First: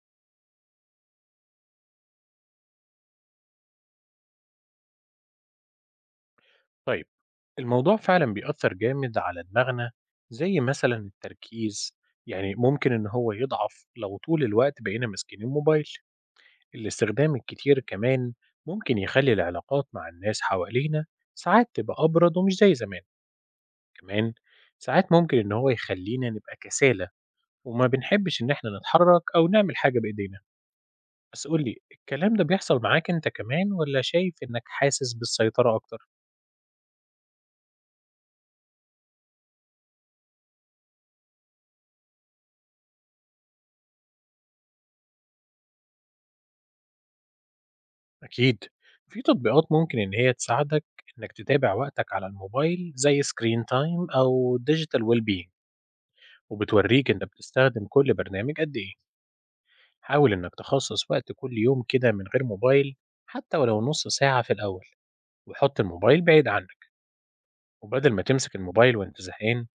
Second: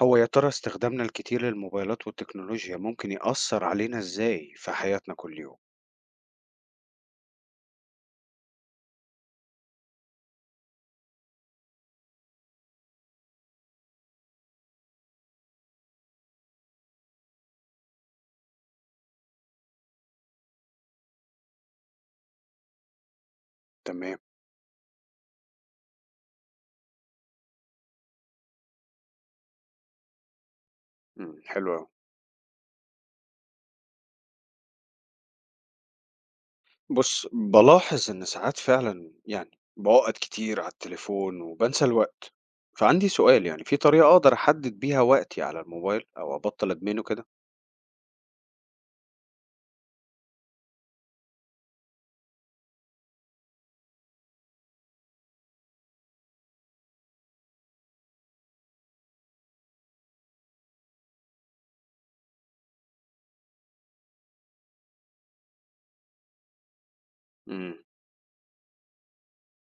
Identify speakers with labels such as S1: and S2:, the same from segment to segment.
S1: هو يا ترى استخدامنا الكتير للموبايلات والتكنولوجيا ممكن يأثر علينا إزاي في حياتنا كل يوم؟
S2: طيب، الموضوع فعلا بيأثر جامد على دماغنا، زي مثلا التركيز. يعني ممكن إن هو يضعف لو طول الوقت بقينا ماسكين الموبايل. الاستخدام الكتير كمان ممكن يخلي العلاقات مع الناس حوالينا ساعات تبقى أبرد ومش زي زمان.
S1: تمام،
S2: كمان ساعات ممكن إن هو يخلينا نبقى كسالى وما بنحبش إن إحنا نتحرك أو نعمل حاجة بإيدينا. بس
S1: حلو
S2: قولي،
S1: أوي.
S2: الكلام ده بيحصل معاك أنت كمان ولا شايف إنك حاسس بالسيطرة أكتر؟
S1: بُص، بالاحظ إن ساعات فعلًا باقعد كتير على التليفون وبانسى الوقت، فعندي سؤال في طريقة أقدر أحدد بيها وقتي على الموبايل أو أبطّل أدمنه كده؟
S2: أكيد في تطبيقات ممكن إن هي تساعدك إنك تتابع وقتك على الموبايل، زي سكرين تايم أو ديجيتال ويل بينج، وبتوريك أنت بتستخدم كل برنامج قد إيه. حاول إنك تخصص وقت كل يوم كده من غير موبايل، حتى ولو نص ساعة في الأول، وحط الموبايل بعيد عنك.
S1: إمم،
S2: وبدل ما تمسك الموبايل وأنت زهقان،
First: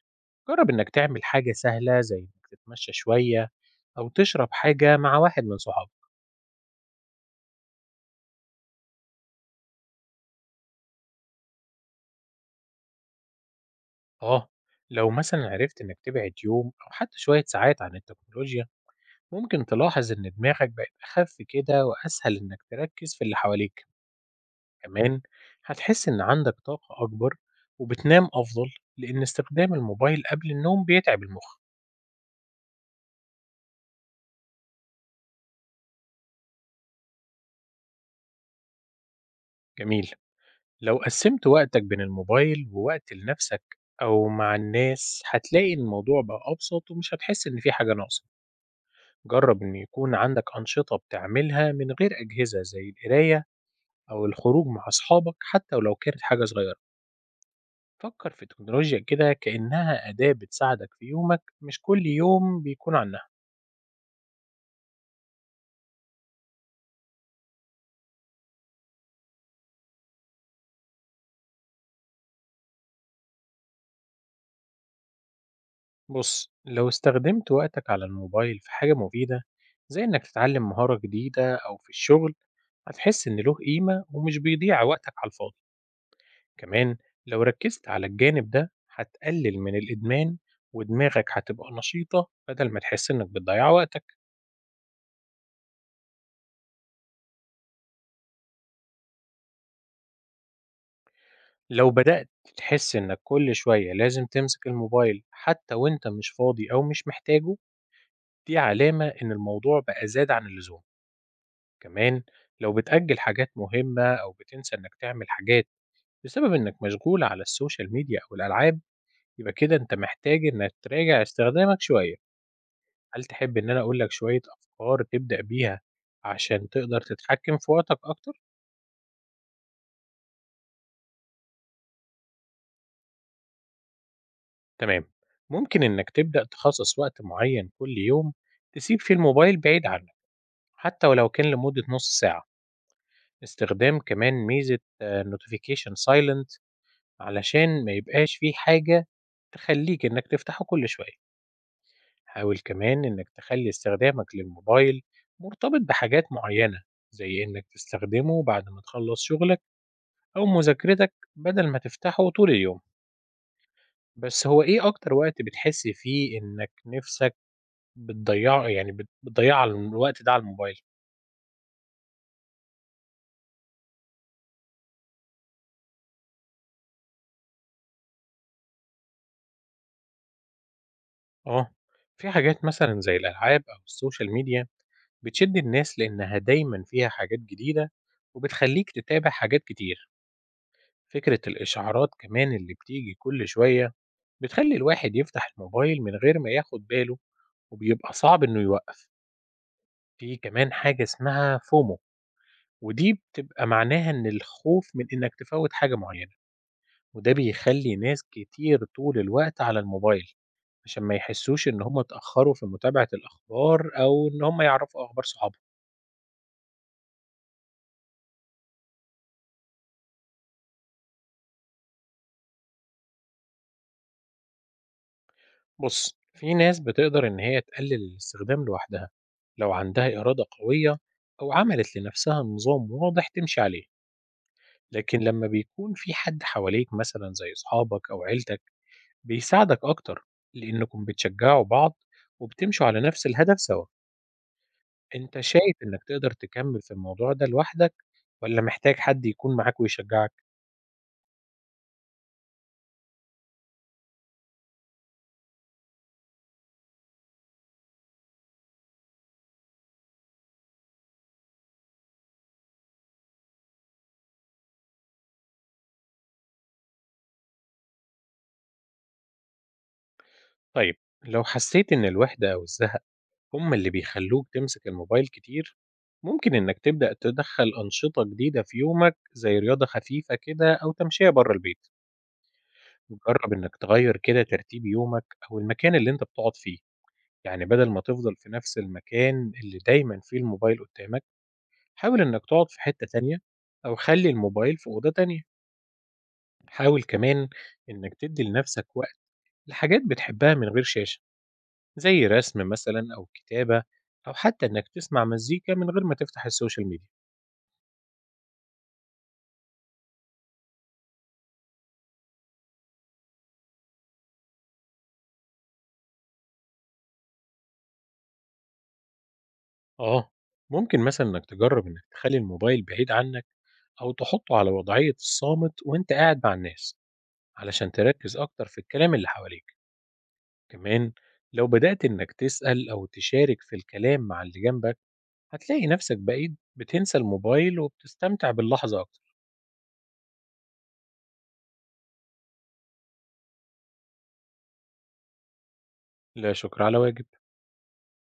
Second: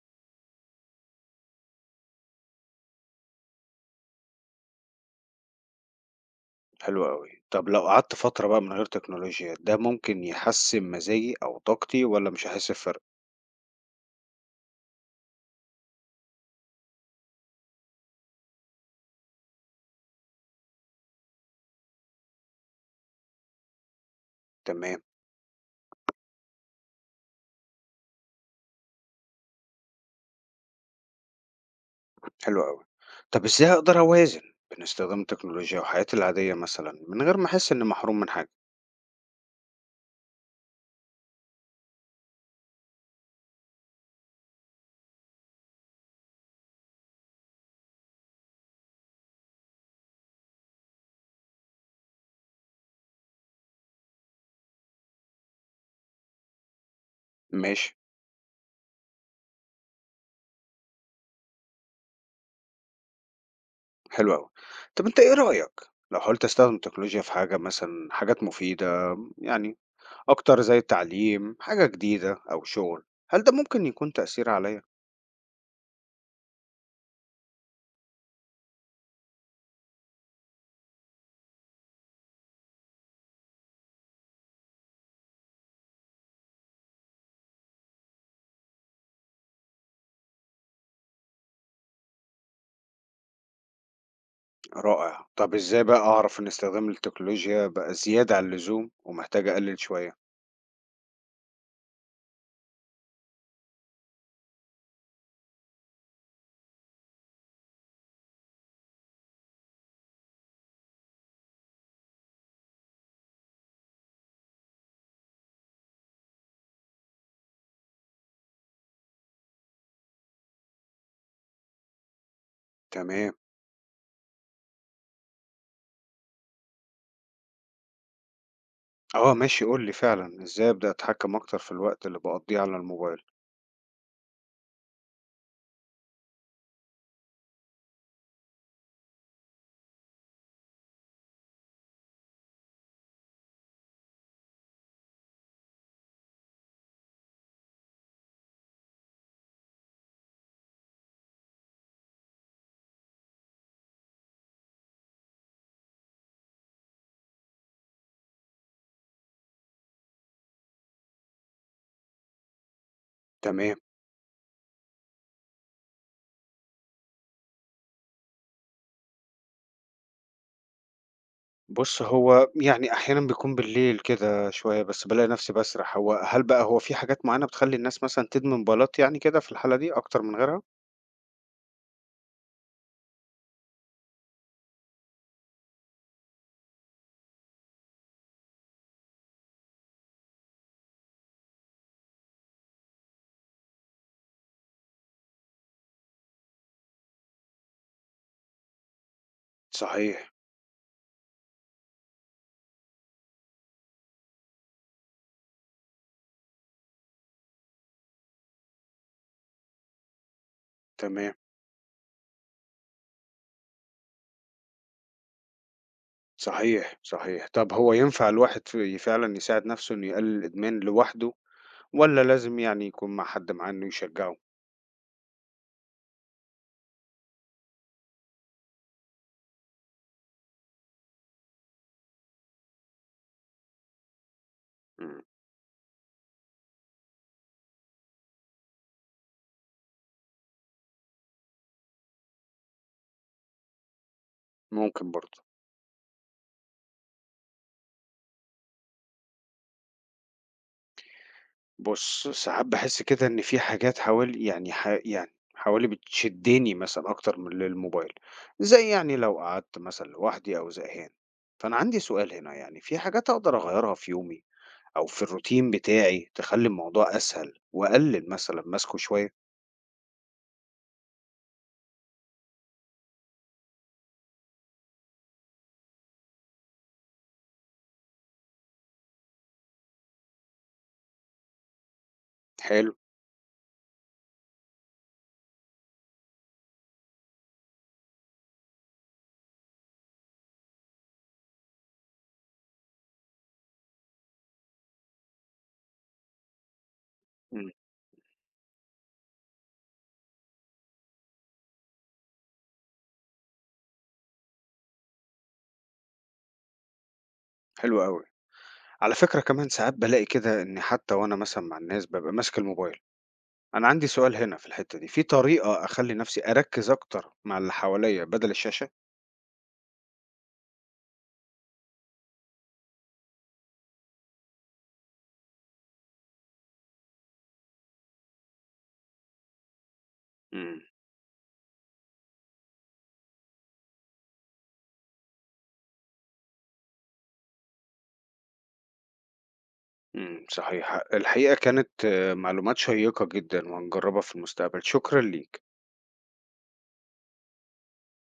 S2: جرب إنك تعمل حاجة سهلة زي إنك تتمشى شوية أو تشرب حاجة مع واحد من صحابك.
S1: حلو أوي. طب لو قعدت فترة بقى من غير تكنولوجيا، ده ممكن يحسّن مزاجي أو طاقتي والّا مش هاحس بفرق؟
S2: آه، لو مثلا عرفت إنك تبعد يوم أو حتى شوية ساعات عن التكنولوجيا، ممكن تلاحظ إن دماغك بقت أخف كده وأسهل إنك تركز في اللي حواليك.
S1: تمام.
S2: كمان هتحس إن عندك طاقة أكبر وبتنام أفضل، لأن استخدام الموبايل قبل النوم بيتعب المخ.
S1: حلو أوي. طب إزاي أقدر أوازن بين استخدام التكنولوجيا وحياتي العادية مثلًا من غير ما أحس إني محروم من حاجة؟
S2: جميل، لو قسمت وقتك بين الموبايل ووقت لنفسك أو مع الناس، هتلاقي إن الموضوع بقى أبسط ومش هتحس إن في حاجة ناقصة. جرب إن يكون عندك أنشطة بتعملها من غير أجهزة، زي القراية أو الخروج مع أصحابك، حتى ولو كانت حاجة صغيرة.
S1: ماشي،
S2: فكر في تكنولوجيا كده كأنها أداة بتساعدك في يومك، مش كل يوم بيكون عنها.
S1: حلو أوي. طب أنت إيه رأيك لو حاولت أستخدم التكنولوجيا في حاجة مثلًا حاجات مفيدة أكتر زي التعليم، حاجة جديدة أو شغل، هل ده ممكن يكون تأثير عليّا؟
S2: بص، لو استخدمت وقتك على الموبايل في حاجة مفيدة، زي إنك تتعلم مهارة جديدة أو في الشغل، هتحس إن له قيمة ومش بيضيع وقتك على الفاضي. كمان لو ركزت على الجانب ده، هتقلل من الإدمان، ودماغك هتبقى نشيطة بدل ما تحس إنك بتضيع وقتك.
S1: رائع. طب إزاي بقى أعرف إن استخدام التكنولوجيا بقى زيادة عن اللزوم ومحتاج أقلل شوية؟
S2: لو بدأت تحس إنك كل شوية لازم تمسك الموبايل حتى وإنت مش فاضي أو مش محتاجه، دي علامة إن الموضوع بقى زاد عن اللزوم. كمان لو بتأجل حاجات مهمة أو بتنسى إنك تعمل حاجات بسبب إنك مشغول على السوشيال ميديا أو الألعاب، يبقى كده أنت محتاج إنك تراجع استخدامك شوية. هل
S1: تمام.
S2: تحب إن أنا أقولك شوية أفكار تبدأ بيها عشان تقدر تتحكم في وقتك أكتر؟
S1: آه ماشي، قُل لي فعلًا إزاي أبدأ أتحكم أكتر في الوقت اللي باقضيه على الموبايل؟
S2: تمام، ممكن إنك تبدأ تخصص وقت معين كل يوم تسيب فيه الموبايل بعيد عنك، حتى ولو كان لمدة نص ساعة. استخدام كمان ميزة نوتيفيكيشن سايلنت علشان ما يبقاش في حاجة تخلّيك إنك تفتحه كل شوية. حاول كمان إنك تخلّي استخدامك للموبايل مرتبط بحاجات معيّنة، زي إنك تستخدمه بعد ما تخلّص شغلك أو مذاكرتك، بدل ما تفتحه طول اليوم.
S1: تمام.
S2: بس هو إيه أكتر وقت بتحس فيه إنك نِفْسك بتضيّعه، يعني بت بتضيّعه على الوقت ده على الموبايل؟
S1: بُص، هو أحيانًا بيكون بالليل كده شوية، بس بالاقي نفسي باسرح. هو هل بقى هو في حاجات معيّنة بتخلّي الناس مثلًا تدمن بلاط كده في الحالة دي أكتر من غيرها؟
S2: آه، في حاجات مثلًا زي الألعاب أو السوشيال ميديا بتشد الناس لإنها دايمًا فيها حاجات جديدة، وبتخلّيك تتابع حاجات كتير. فكرة الإشعارات كمان اللي بتيجي كل شوية بتخلي الواحد يفتح الموبايل من غير ما ياخد باله، وبيبقى صعب إنه يوقف.
S1: صحيح،
S2: في كمان حاجة اسمها فومو، ودي بتبقى معناها إن الخوف من إنك تفوت حاجة معينة، وده بيخلي ناس كتير طول الوقت على الموبايل، عشان ما
S1: تمام،
S2: يحسوش إن هم اتأخروا في متابعة الأخبار أو إن هم يعرفوا أخبار صحابهم.
S1: صحيح، صحيح. طب هو ينفع الواحد فعلًا يساعد نفسه إنه يقلل الإدمان لوحده والّا لازم يكون مع حد معاه إنه يشجعه؟
S2: بص، في ناس بتقدر إن هي تقلل الاستخدام لوحدها لو عندها إرادة قوية، أو عملت لنفسها نظام واضح تمشي عليه. لكن
S1: إمم،
S2: لما بيكون في حد حواليك مثلا زي أصحابك أو عيلتك، بيساعدك أكتر، لأنكم بتشجعوا بعض وبتمشوا على نفس الهدف سوا.
S1: ممكن
S2: أنت
S1: برضه.
S2: شايف إنك تقدر تكمل في الموضوع ده لوحدك، ولا محتاج حد يكون معاك ويشجعك؟
S1: بُص، ساعات باحس كده إن في حاجات حوالي يعني ح يعني حوالي بتشدني مثلًا أكتر من للموبايل، زي لو قعدت مثلًا لوحدي أو زهقان، فأنا عندي سؤال هنا في حاجات أقدر أغيّرها في يومي أو في الروتين بتاعي تخلّي الموضوع أسهل وأقلل مثلًا مَسْكه شوية؟
S2: طيب، لو حسيت إن الوحدة أو الزهق هم اللي بيخلّوك تمسك الموبايل كتير، ممكن إنك تبدأ تدخّل أنشطة جديدة في يومك، زي رياضة خفيفة كده أو تمشية برّه البيت.
S1: حلو،
S2: جرّب إنك تغيّر كده ترتيب يومك أو المكان اللي أنت بتقعد فيه، يعني بدل ما تفضل في نفس المكان اللي دايمًا فيه الموبايل قدّامك، حاول إنك تقعد في حتّة تانية أو خلّي الموبايل في أوضة تانية. حاول كمان
S1: إمم،
S2: إنك تدّي لنفسك وقت لحاجات بتحبها من غير شاشة، زي رسم مثلًا أو كتابة، أو حتى إنك تسمع مزيكا من غير ما تفتح السوشيال ميديا.
S1: حلو أوي. على فكرة كمان ساعات بالاقي كده إن حتى وأنا مثلًا مع الناس بابقى ماسك الموبايل. أنا عندي سؤال هنا في الحتة دي، في طريقة أخلّي نَفْسي أركّز أكتر مع اللي حواليّا بدل الشاشة؟
S2: آه، ممكن مثلًا إنك تجرب إنك تخلّي الموبايل بعيد عنك أو تحطه على وضعية الصامت وأنت قاعد مع الناس، علشان تركّز أكتر في الكلام اللي حواليك.
S1: إمم.
S2: كمان لو بدأت إنك تسأل أو تشارك في الكلام مع اللي جنبك، هتلاقي نفسك بقيت بتنسى الموبايل وبتستمتع باللحظة أكتر.
S1: إمم، صحيح. الحقيقة كانت معلومات شيّقة جدًا وهنجرّبها في المستقبل، شكرًا ليك.
S2: لا شكر على واجب.